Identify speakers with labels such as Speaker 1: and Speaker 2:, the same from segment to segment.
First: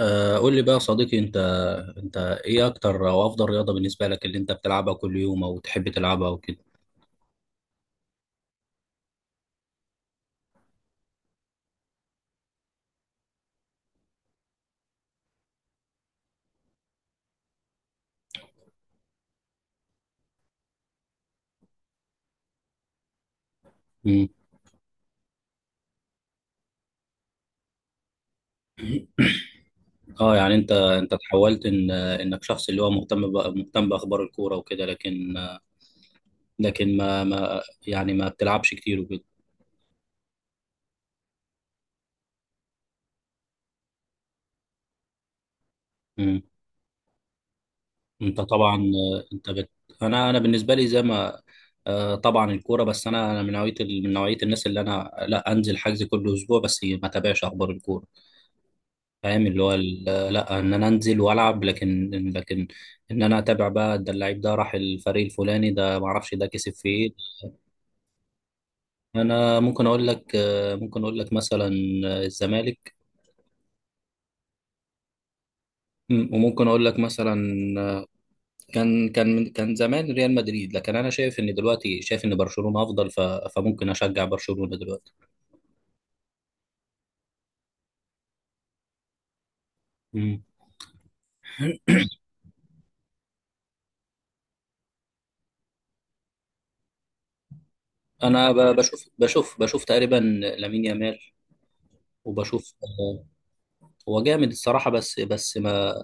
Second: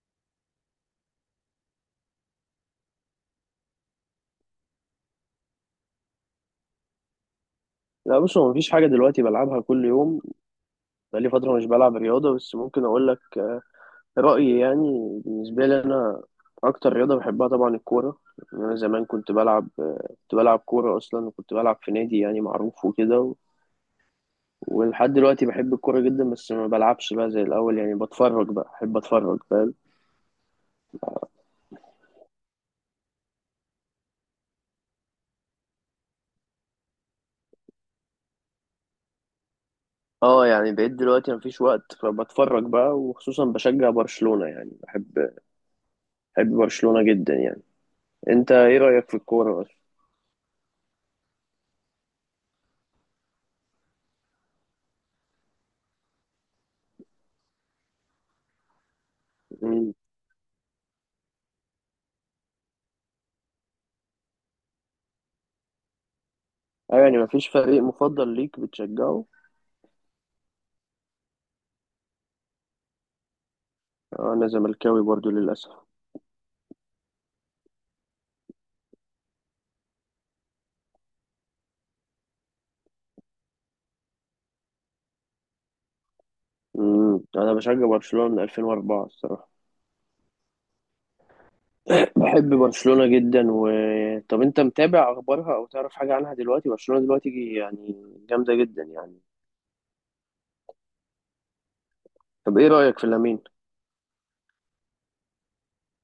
Speaker 1: آه، قول لي بقى يا صديقي انت. انت ايه اكتر او افضل رياضة بالنسبة لك اللي انت بتلعبها كل يوم او تحب تلعبها وكده.
Speaker 2: لا، بص، هو مفيش حاجة دلوقتي بلعبها كل يوم. بقالي فترة مش بلعب رياضة، بس ممكن أقول لك رأيي، يعني بالنسبة لي أنا. أكتر رياضة بحبها طبعا الكورة. أنا زمان كنت بلعب كورة أصلا، وكنت بلعب في نادي يعني معروف وكده.
Speaker 1: مم.
Speaker 2: ولحد دلوقتي بحب الكورة جدا، بس ما بلعبش بقى زي الأول، يعني بتفرج بقى، بحب أتفرج، فاهم؟
Speaker 1: اه يعني انت تحولت ان انك شخص اللي هو مهتم بقى مهتم باخبار الكورة وكده، لكن لكن ما يعني ما بتلعبش كتير وكده.
Speaker 2: اه، يعني بقيت دلوقتي مفيش وقت، فبتفرج بقى، وخصوصا بشجع برشلونة، يعني بحب
Speaker 1: مم.
Speaker 2: بحب برشلونة جدا يعني.
Speaker 1: انت
Speaker 2: أنت
Speaker 1: طبعا
Speaker 2: إيه رأيك في الكورة
Speaker 1: انا بالنسبة لي زي ما طبعا الكورة، بس انا من من نوعية الناس اللي انا لا انزل حجز كل اسبوع بس ما تابعش اخبار الكورة، فاهم
Speaker 2: أصلا؟
Speaker 1: لا، ان انا انزل والعب، لكن لكن ان انا اتابع بقى ده اللعيب ده راح الفريق الفلاني، ده ما اعرفش ده كسب في
Speaker 2: أيوة،
Speaker 1: ايه.
Speaker 2: يعني مفيش فريق مفضل ليك بتشجعه؟
Speaker 1: انا ممكن اقول لك، ممكن اقول لك مثلا الزمالك.
Speaker 2: آه، أنا زملكاوي برضو للأسف.
Speaker 1: وممكن اقول لك مثلا كان زمان ريال مدريد، لكن انا شايف ان دلوقتي شايف ان برشلونة افضل، فممكن اشجع برشلونة دلوقتي.
Speaker 2: مم. أنا بشجع برشلونة من 2004 الصراحة.
Speaker 1: مم.
Speaker 2: بحب برشلونة جدا و... طب أنت متابع أخبارها أو تعرف حاجة عنها دلوقتي؟ برشلونة دلوقتي يعني،
Speaker 1: انا
Speaker 2: جامدة
Speaker 1: ب-
Speaker 2: جدا
Speaker 1: بشوف
Speaker 2: يعني.
Speaker 1: بشوف بشوف تقريبا لامين يامال،
Speaker 2: طب إيه
Speaker 1: وبشوف.
Speaker 2: رأيك في لامين؟
Speaker 1: هو جامد الصراحة، بس بس ما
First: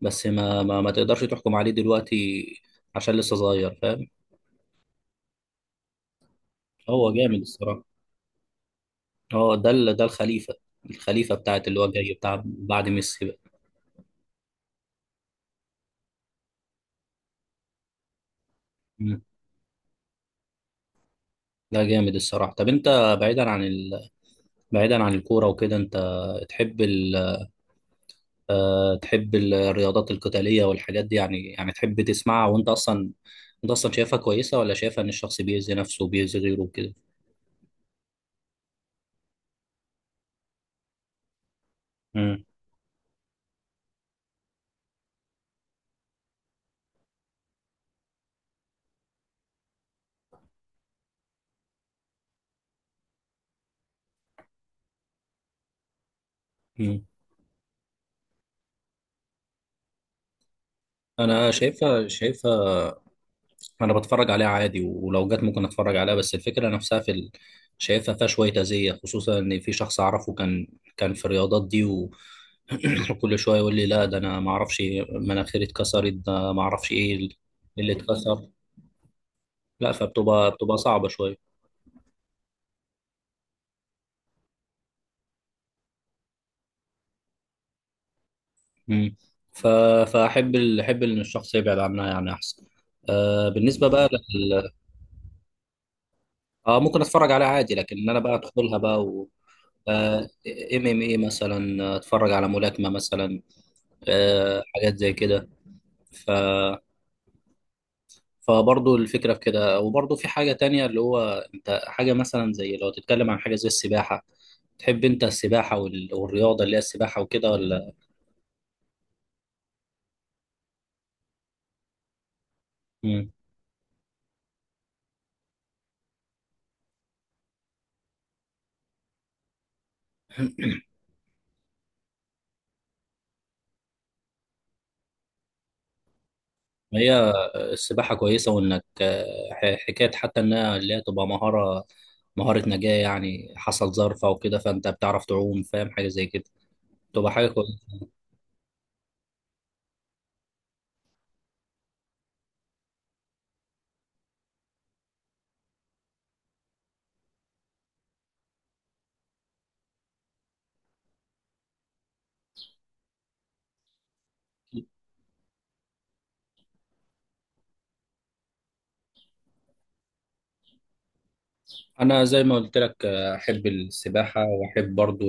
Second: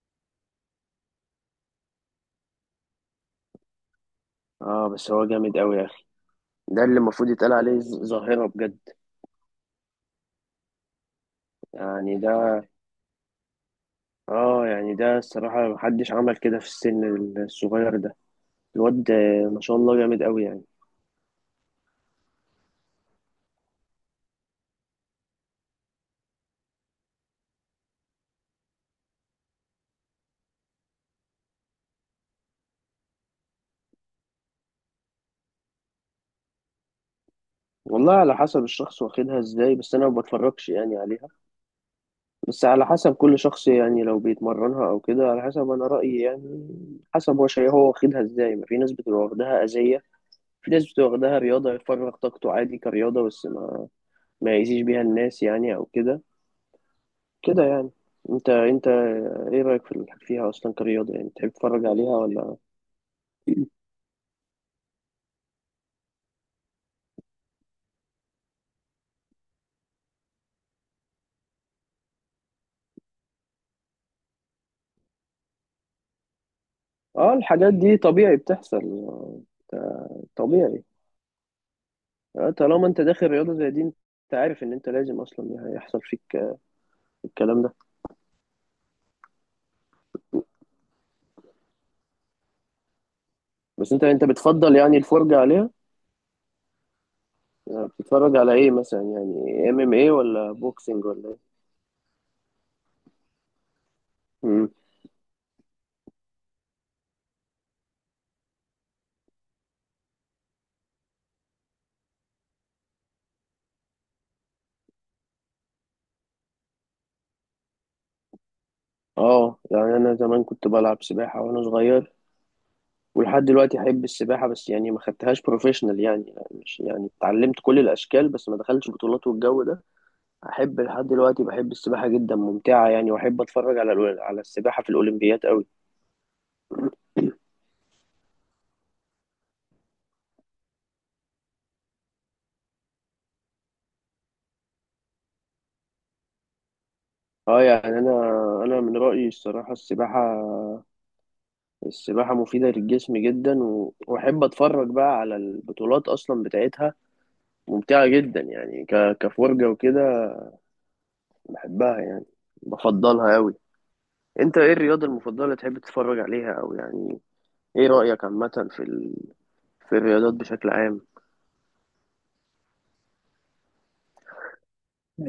Speaker 1: بس ما ما, ما تقدرش تحكم عليه دلوقتي عشان لسه صغير، فاهم.
Speaker 2: آه، بس هو جامد أوي يا أخي. ده اللي
Speaker 1: هو
Speaker 2: المفروض
Speaker 1: جامد
Speaker 2: يتقال عليه
Speaker 1: الصراحة.
Speaker 2: ظاهرة بجد.
Speaker 1: هو ده الخليفة، الخليفة بتاعت اللي هو جاي
Speaker 2: يعني
Speaker 1: بتاع
Speaker 2: ده...
Speaker 1: بعد ميسي بقى.
Speaker 2: آه، يعني ده الصراحة محدش عمل كده في السن الصغير ده، الواد.
Speaker 1: مم.
Speaker 2: ما شاء الله، جامد أوي يعني.
Speaker 1: ده جامد الصراحة. طب انت بعيدا عن الكورة وكده، انت تحب ال... تحب الرياضات القتالية والحاجات دي، يعني يعني تحب تسمعها وانت اصلا، انت اصلا شايفها كويسة، ولا شايفها ان الشخص بيأذي نفسه وبيأذي غيره وكده؟
Speaker 2: والله على حسب الشخص واخدها ازاي، بس انا ما بتفرجش يعني عليها.
Speaker 1: مم.
Speaker 2: بس على حسب كل شخص، يعني لو بيتمرنها او كده، على حسب، انا رأيي يعني. حسب هو شيء، هو واخدها ازاي، ما في ناس بتبقى واخدها أذية. في ناس بتبقى واخدها رياضة يفرغ طاقته عادي كرياضة، بس ما يأذيش بيها الناس يعني او كده.
Speaker 1: مم.
Speaker 2: كده يعني. انت ايه رأيك فيها اصلا كرياضة، يعني تحب
Speaker 1: انا
Speaker 2: تتفرج
Speaker 1: شايفها
Speaker 2: عليها ولا...
Speaker 1: شايفها انا بتفرج عليها عادي ولو جت ممكن اتفرج عليها، بس الفكره نفسها شايفها فيها شويه اذيه، خصوصا ان في شخص اعرفه كان، كان في الرياضات دي وكل شويه يقول لي لا ده انا ما اعرفش مناخيري اتكسرت ده ما اعرفش ايه
Speaker 2: اه، الحاجات
Speaker 1: إيه اللي
Speaker 2: دي طبيعي
Speaker 1: اتكسر.
Speaker 2: بتحصل.
Speaker 1: لا،
Speaker 2: آه،
Speaker 1: فبتبقى بتبقى
Speaker 2: طبيعي.
Speaker 1: صعبه شويه.
Speaker 2: طالما انت داخل رياضة زي دي، انت عارف ان انت لازم اصلا هيحصل فيك الكلام ده.
Speaker 1: مم. ف... احب ان الشخص يبعد عنها يعني احسن. آه بالنسبه
Speaker 2: بس انت
Speaker 1: بقى
Speaker 2: انت
Speaker 1: لل...
Speaker 2: بتفضل يعني الفرجة عليها.
Speaker 1: اه ممكن اتفرج عليها عادي،
Speaker 2: يعني
Speaker 1: لكن إن انا بقى
Speaker 2: بتتفرج على ايه
Speaker 1: ادخلها
Speaker 2: مثلا،
Speaker 1: بقى.
Speaker 2: يعني ام ام ايه
Speaker 1: آه،
Speaker 2: ولا
Speaker 1: إيه، ام ام
Speaker 2: بوكسنج
Speaker 1: اي
Speaker 2: ولا ايه؟
Speaker 1: مثلا، اتفرج على ملاكمه مثلا،
Speaker 2: مم.
Speaker 1: حاجات زي كده. ف فبرضه الفكرة في كده. وبرضه في حاجة تانية اللي هو انت حاجة مثلا زي لو تتكلم عن حاجة زي السباحة، تحب انت والرياضة اللي هي السباحة وكده ولا؟
Speaker 2: اه، يعني انا زمان كنت بلعب سباحة وانا صغير.
Speaker 1: مم.
Speaker 2: ولحد دلوقتي احب السباحة، بس يعني ما خدتهاش بروفيشنال، يعني مش يعني اتعلمت كل الاشكال، بس ما دخلتش بطولات والجو ده. احب لحد دلوقتي، بحب السباحة جدا، ممتعة يعني، واحب اتفرج على السباحة في الاولمبيات قوي.
Speaker 1: هي السباحة كويسة، وانك حكاية حتى انها اللي هي تبقى مهارة، مهارة نجاة يعني، حصل ظرف او كده فانت بتعرف تعوم، فاهم، حاجة زي كده تبقى حاجة
Speaker 2: اه، يعني
Speaker 1: كويسة.
Speaker 2: انا من رايي الصراحه السباحه. السباحه مفيده للجسم جدا، واحب اتفرج بقى على البطولات اصلا بتاعتها. ممتعه جدا يعني، كفرجه وكده. بحبها يعني. بفضلها قوي. انت ايه الرياضه المفضله اللي تحب تتفرج عليها، او يعني ايه رايك عامه في الرياضات بشكل عام؟
Speaker 1: انا زي ما قلت لك، احب السباحة، واحب برضه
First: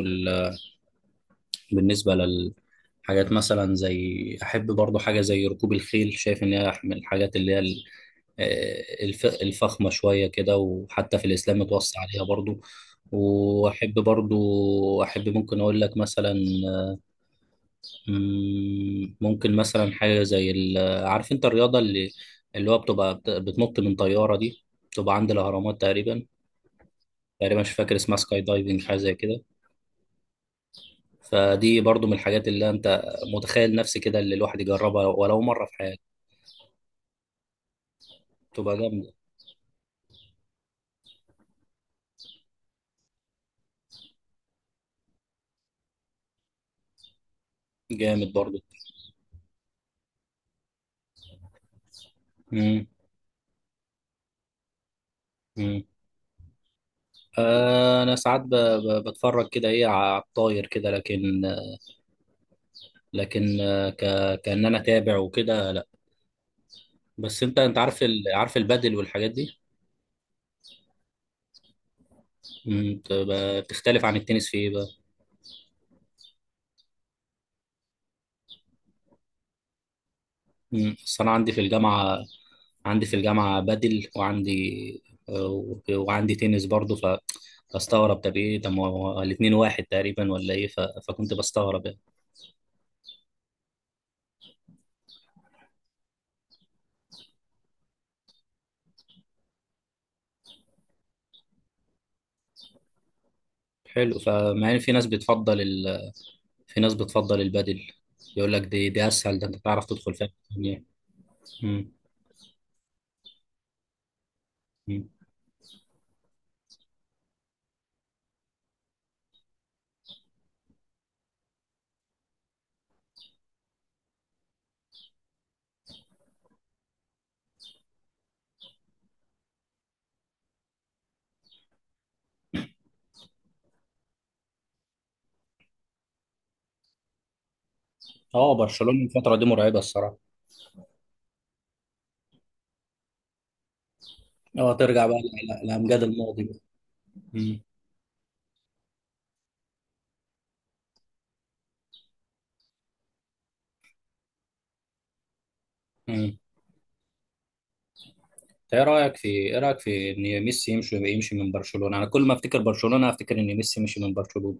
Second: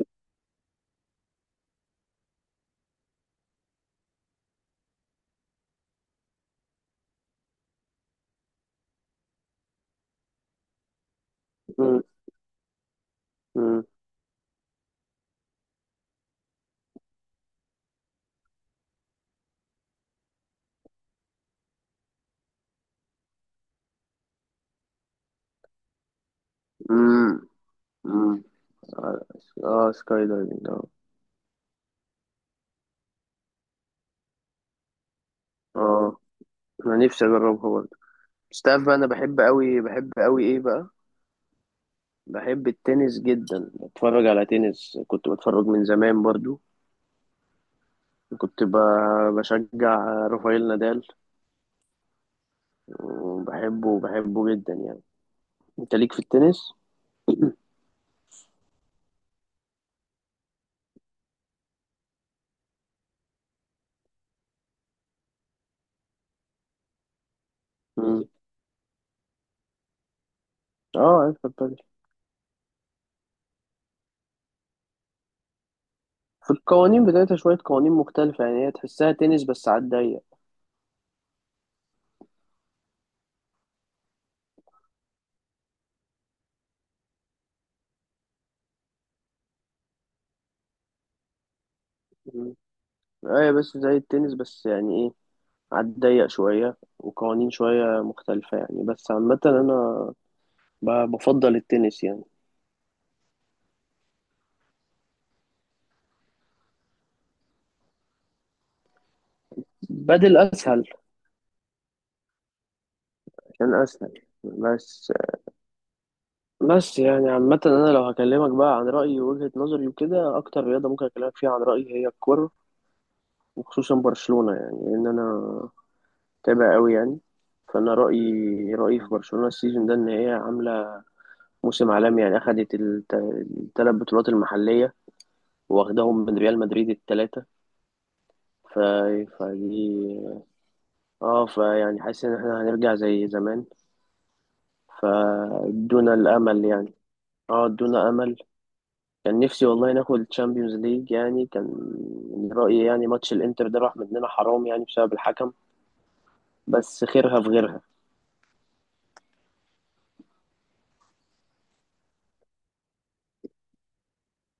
Speaker 1: بالنسبة للحاجات مثلا زي أحب برضو حاجة زي ركوب الخيل، شايف إن هي من الحاجات اللي هي الفخمة شوية كده، وحتى في الإسلام متوصى
Speaker 2: مم.
Speaker 1: عليها برضو.
Speaker 2: مم.
Speaker 1: وأحب برضو، أحب ممكن أقول لك مثلا ممكن مثلا حاجة زي. عارف أنت الرياضة اللي اللي هو بتبقى بتنط من طيارة دي، بتبقى عند الأهرامات تقريبا،
Speaker 2: مم.
Speaker 1: تقريبا مش فاكر اسمها، سكاي
Speaker 2: مم.
Speaker 1: دايفنج حاجة زي كده.
Speaker 2: اه، سكاي دايفنج، اه.
Speaker 1: فدي برضو من الحاجات اللي انت متخيل نفسي كده اللي الواحد يجربها ولو مرة في حياته،
Speaker 2: اه، انا نفسي اجربها برضه. بس
Speaker 1: تبقى
Speaker 2: تعرف بقى، انا
Speaker 1: جامدة.
Speaker 2: بحب قوي، بحب قوي ايه بقى، بحب التنس جدا، بتفرج على تنس، كنت بتفرج من زمان برضو.
Speaker 1: جامد برضو.
Speaker 2: كنت بشجع رافائيل نادال.
Speaker 1: مم.
Speaker 2: وبحبه جدا يعني.
Speaker 1: مم.
Speaker 2: انت ليك في التنس؟
Speaker 1: انا ساعات بتفرج كده ايه على الطاير كده، لكن لكن كأن انا تابع وكده لا. بس انت انت عارف
Speaker 2: مم.
Speaker 1: عارف البادل والحاجات دي.
Speaker 2: اه، عارف البادل.
Speaker 1: مم. بتختلف عن التنس في ايه بقى؟
Speaker 2: في القوانين بتاعتها شوية قوانين مختلفة، يعني هي تحسها تنس بس على الضيق.
Speaker 1: مم. بس انا عندي في الجامعة، عندي في الجامعة بدل وعندي، وعندي تنس برضه، فاستغرب طب ايه، طب ما هو الاتنين واحد تقريبا ولا ايه، فكنت بستغرب يعني.
Speaker 2: مم. ايوه، بس زي التنس بس، يعني ايه، على الضيق شوية وقوانين شوية مختلفة يعني، بس عامة أنا بفضل التنس يعني.
Speaker 1: حلو، فمع ان في ناس في ناس بتفضل البدل، يقول لك دي اسهل، ده انت تعرف تدخل فيها
Speaker 2: بدل
Speaker 1: يعني.
Speaker 2: أسهل.
Speaker 1: مم.
Speaker 2: عشان أسهل
Speaker 1: مم.
Speaker 2: بس. بس يعني عامة أنا لو هكلمك بقى عن رأيي ووجهة نظري وكده، أكتر رياضة ممكن أكلمك فيها عن رأيي هي الكورة. وخصوصا برشلونة، يعني لأن أنا متابع أوي يعني. فأنا رأيي في برشلونة السيزون ده إن هي عاملة موسم عالمي، يعني أخدت التلات بطولات المحلية، واخداهم من ريال مدريد التلاتة.
Speaker 1: اه
Speaker 2: ف...
Speaker 1: برشلونة الفترة دي مرعبة
Speaker 2: فدي...
Speaker 1: الصراحة.
Speaker 2: اه، فيعني حاسس إن احنا هنرجع زي زمان.
Speaker 1: اه ترجع بقى لأمجاد
Speaker 2: فادونا
Speaker 1: الماضي بقى.
Speaker 2: الأمل يعني.
Speaker 1: مم.
Speaker 2: اه، ادونا أمل. كان نفسي والله ناخد الشامبيونز ليج، يعني كان. من رأيي يعني، ماتش الانتر ده راح مننا، حرام، يعني بسبب الحكم.
Speaker 1: مم.
Speaker 2: بس خيرها في غيرها.
Speaker 1: إنت ايه رايك في ايه رايك في ان ميسي يمشي من برشلونة؟ انا كل ما افتكر برشلونة افتكر ان ميسي مشي من برشلونة.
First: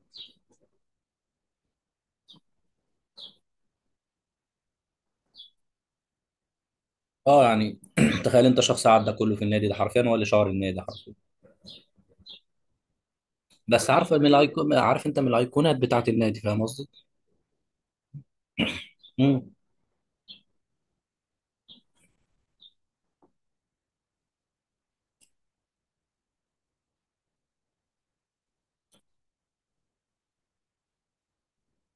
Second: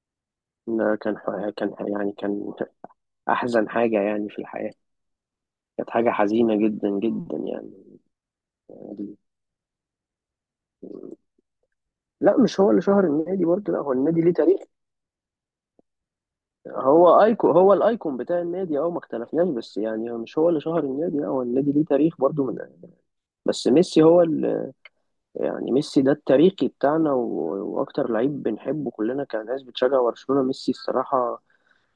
Speaker 2: إن كان يعني، كان احزن حاجة يعني في الحياة. كانت حاجة حزينة جدا جدا
Speaker 1: اه يعني
Speaker 2: يعني.
Speaker 1: تخيل انت شخص عدى كله في النادي ده، حرفيا هو اللي شهر النادي حرفيا.
Speaker 2: لا، مش هو اللي شهر النادي برضه، لا،
Speaker 1: بس
Speaker 2: هو
Speaker 1: عارف
Speaker 2: النادي
Speaker 1: من
Speaker 2: ليه تاريخ.
Speaker 1: الايكون، عارف انت من الايقونات بتاعت النادي، فاهم قصدي؟
Speaker 2: هو ايكون، هو الايكون بتاع النادي، اه، ما اختلفناش،
Speaker 1: امم.
Speaker 2: بس يعني مش هو اللي شهر النادي، لا، هو النادي ليه تاريخ برضه من... بس ميسي هو اللي... يعني ميسي ده التاريخي بتاعنا، واكتر لعيب بنحبه كلنا كناس بتشجع برشلونة ميسي الصراحة.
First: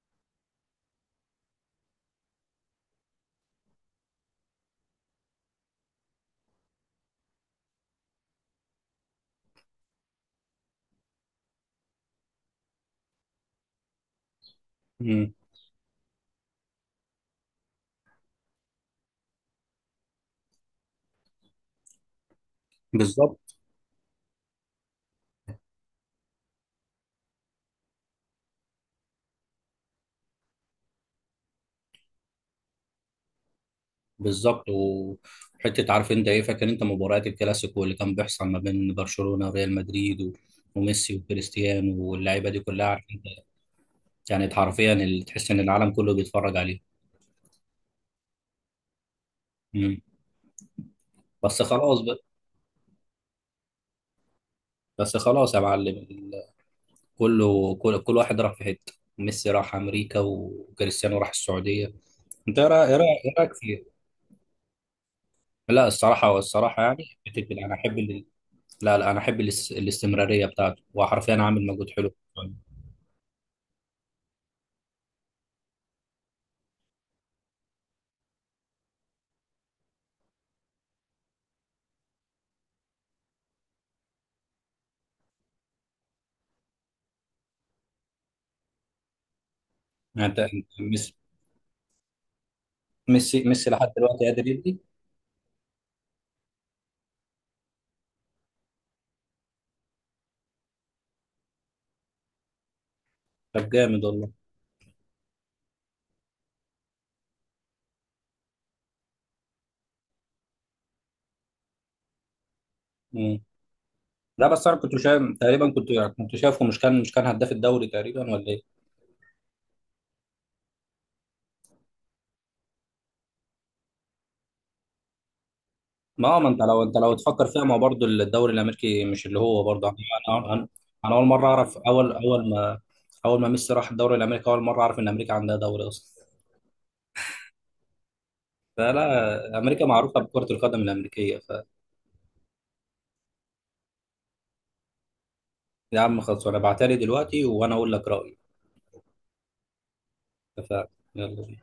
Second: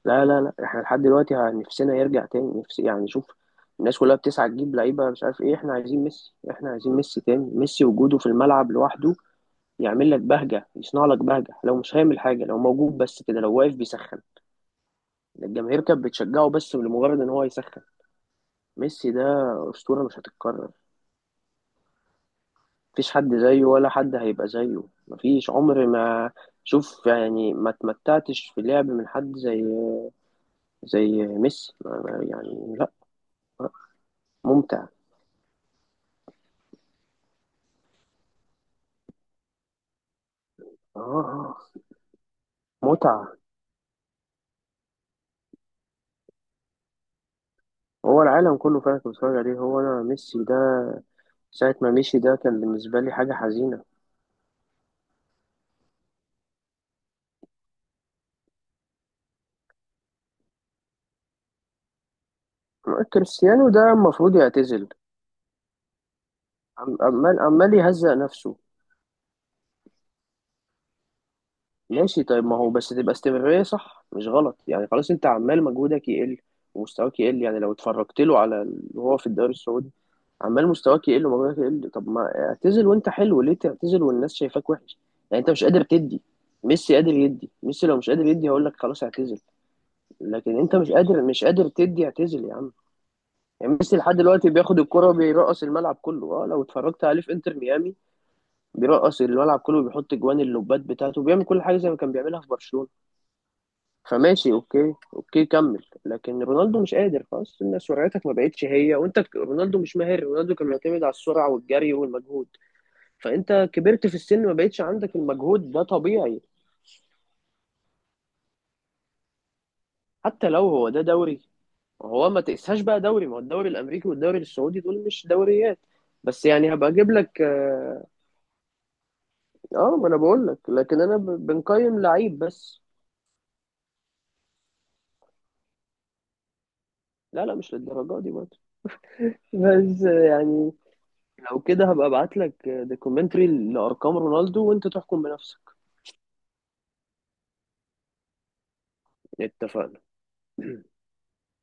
Speaker 2: لا، لا، لا، احنا لحد دلوقتي نفسنا يرجع تاني، نفسي يعني، شوف. الناس كلها بتسعى تجيب لعيبة مش عارف ايه، احنا عايزين ميسي، احنا عايزين ميسي تاني، ميسي وجوده في الملعب لوحده. يعمل لك بهجة، يصنع لك بهجة، لو مش هيعمل حاجة، لو موجود بس كده، لو واقف بيسخن.
Speaker 1: امم.
Speaker 2: الجماهير كانت بتشجعه بس لمجرد ان هو يسخن. ميسي ده أسطورة مش هتتكرر. مفيش حد
Speaker 1: بالظبط.
Speaker 2: زيه، ولا حد هيبقى زيه، مفيش عمر ما... شوف يعني، ما تمتعتش في اللعب من حد زي ميسي، يعني لا. لا.
Speaker 1: بالظبط.
Speaker 2: ممتع.
Speaker 1: وحته عارف انت ايه، فاكر انت مباريات الكلاسيكو اللي كان بيحصل ما بين برشلونه وريال مدريد
Speaker 2: اه،
Speaker 1: وميسي
Speaker 2: آه،
Speaker 1: وكريستيانو واللعيبه دي كلها، عارف
Speaker 2: متعة.
Speaker 1: انت، كانت حرفيا اللي تحس ان العالم كله بيتفرج عليه.
Speaker 2: هو العالم كله فعلا كان بيتفرج عليه، هو
Speaker 1: امم.
Speaker 2: انا ميسي ده...
Speaker 1: بس
Speaker 2: ساعة ما
Speaker 1: خلاص بقى.
Speaker 2: مشي ده كان بالنسبة لي حاجة حزينة.
Speaker 1: بس خلاص يا معلم كله كل واحد راح في حته، ميسي راح امريكا وكريستيانو راح السعوديه. انت ايه رأ- إيه رأ- إيه رايك
Speaker 2: كريستيانو
Speaker 1: في،
Speaker 2: ده المفروض يعتزل.
Speaker 1: لا الصراحه والصراحه
Speaker 2: عم-
Speaker 1: يعني
Speaker 2: عمال
Speaker 1: بتفرق. انا
Speaker 2: عمال يهزق نفسه.
Speaker 1: لا لا انا الاستمراريه بتاعته، هو حرفيا عامل مجهود حلو.
Speaker 2: ماشي، طيب، ما هو بس تبقى استمرارية صح مش غلط، يعني خلاص انت عمال مجهودك يقل ومستواك يقل، يعني لو اتفرجت له وهو في الدوري السعودي. عمال مستواك يقل ومجهودك يقل، طب ما اعتزل وانت حلو، ليه تعتزل والناس شايفاك وحش؟ يعني انت مش قادر تدي. ميسي قادر يدي، ميسي لو مش قادر يدي هقول لك خلاص اعتزل.
Speaker 1: يعني انت
Speaker 2: لكن
Speaker 1: أنت
Speaker 2: انت مش
Speaker 1: ميسي،
Speaker 2: قادر، مش قادر تدي، اعتزل يا عم.
Speaker 1: ميسي ميسي
Speaker 2: يعني
Speaker 1: لحد
Speaker 2: ميسي لحد
Speaker 1: دلوقتي قادر
Speaker 2: دلوقتي
Speaker 1: يدي.
Speaker 2: بياخد الكرة وبيرقص الملعب كله، اه لو اتفرجت عليه في انتر ميامي، بيرقص الملعب كله، وبيحط جوان اللوبات بتاعته، وبيعمل كل حاجة زي ما كان بيعملها في برشلونة.
Speaker 1: طب جامد والله.
Speaker 2: فماشي، اوكي، اوكي، كمل، لكن رونالدو مش قادر خلاص، ان سرعتك ما بقتش هي، وانت رونالدو مش ماهر، رونالدو كان معتمد على السرعه والجري والمجهود.
Speaker 1: مم.
Speaker 2: فانت كبرت في السن،
Speaker 1: لا
Speaker 2: ما
Speaker 1: بس انا
Speaker 2: بقتش
Speaker 1: كنت
Speaker 2: عندك
Speaker 1: شايف تقريبا،
Speaker 2: المجهود، ده
Speaker 1: كنت كنت
Speaker 2: طبيعي.
Speaker 1: شايفه مش كان مش كان هداف الدوري تقريبا ولا ايه؟
Speaker 2: حتى لو هو ده دوري، هو ما تقساش بقى دوري، ما هو الدوري الامريكي والدوري السعودي دول مش دوريات.
Speaker 1: ما هو،
Speaker 2: بس
Speaker 1: ما انت
Speaker 2: يعني
Speaker 1: لو
Speaker 2: هبقى
Speaker 1: انت
Speaker 2: اجيب
Speaker 1: لو
Speaker 2: لك،
Speaker 1: تفكر فيها ما هو برضه
Speaker 2: اه.
Speaker 1: الدوري الامريكي مش اللي هو برضه انا،
Speaker 2: آه، ما انا بقول
Speaker 1: انا انا
Speaker 2: لك، لكن
Speaker 1: أنا
Speaker 2: انا
Speaker 1: اول مره اعرف
Speaker 2: بنقيم
Speaker 1: اول
Speaker 2: لعيب
Speaker 1: اول ما
Speaker 2: بس.
Speaker 1: اول ما ميسي راح الدوري الامريكي، اول مره اعرف ان امريكا عندها دوري اصلا.
Speaker 2: لا، لا، مش للدرجه دي برضه.
Speaker 1: فلا، امريكا
Speaker 2: بس
Speaker 1: معروفه بكره
Speaker 2: يعني،
Speaker 1: القدم الامريكيه
Speaker 2: لو
Speaker 1: فيا
Speaker 2: كده هبقى ابعت لك دوكيومنتري لارقام رونالدو وانت تحكم بنفسك.
Speaker 1: عم. خلاص وانا بعتلي دلوقتي وانا اقول لك رايي.
Speaker 2: اتفقنا.
Speaker 1: اتفقنا. يلا.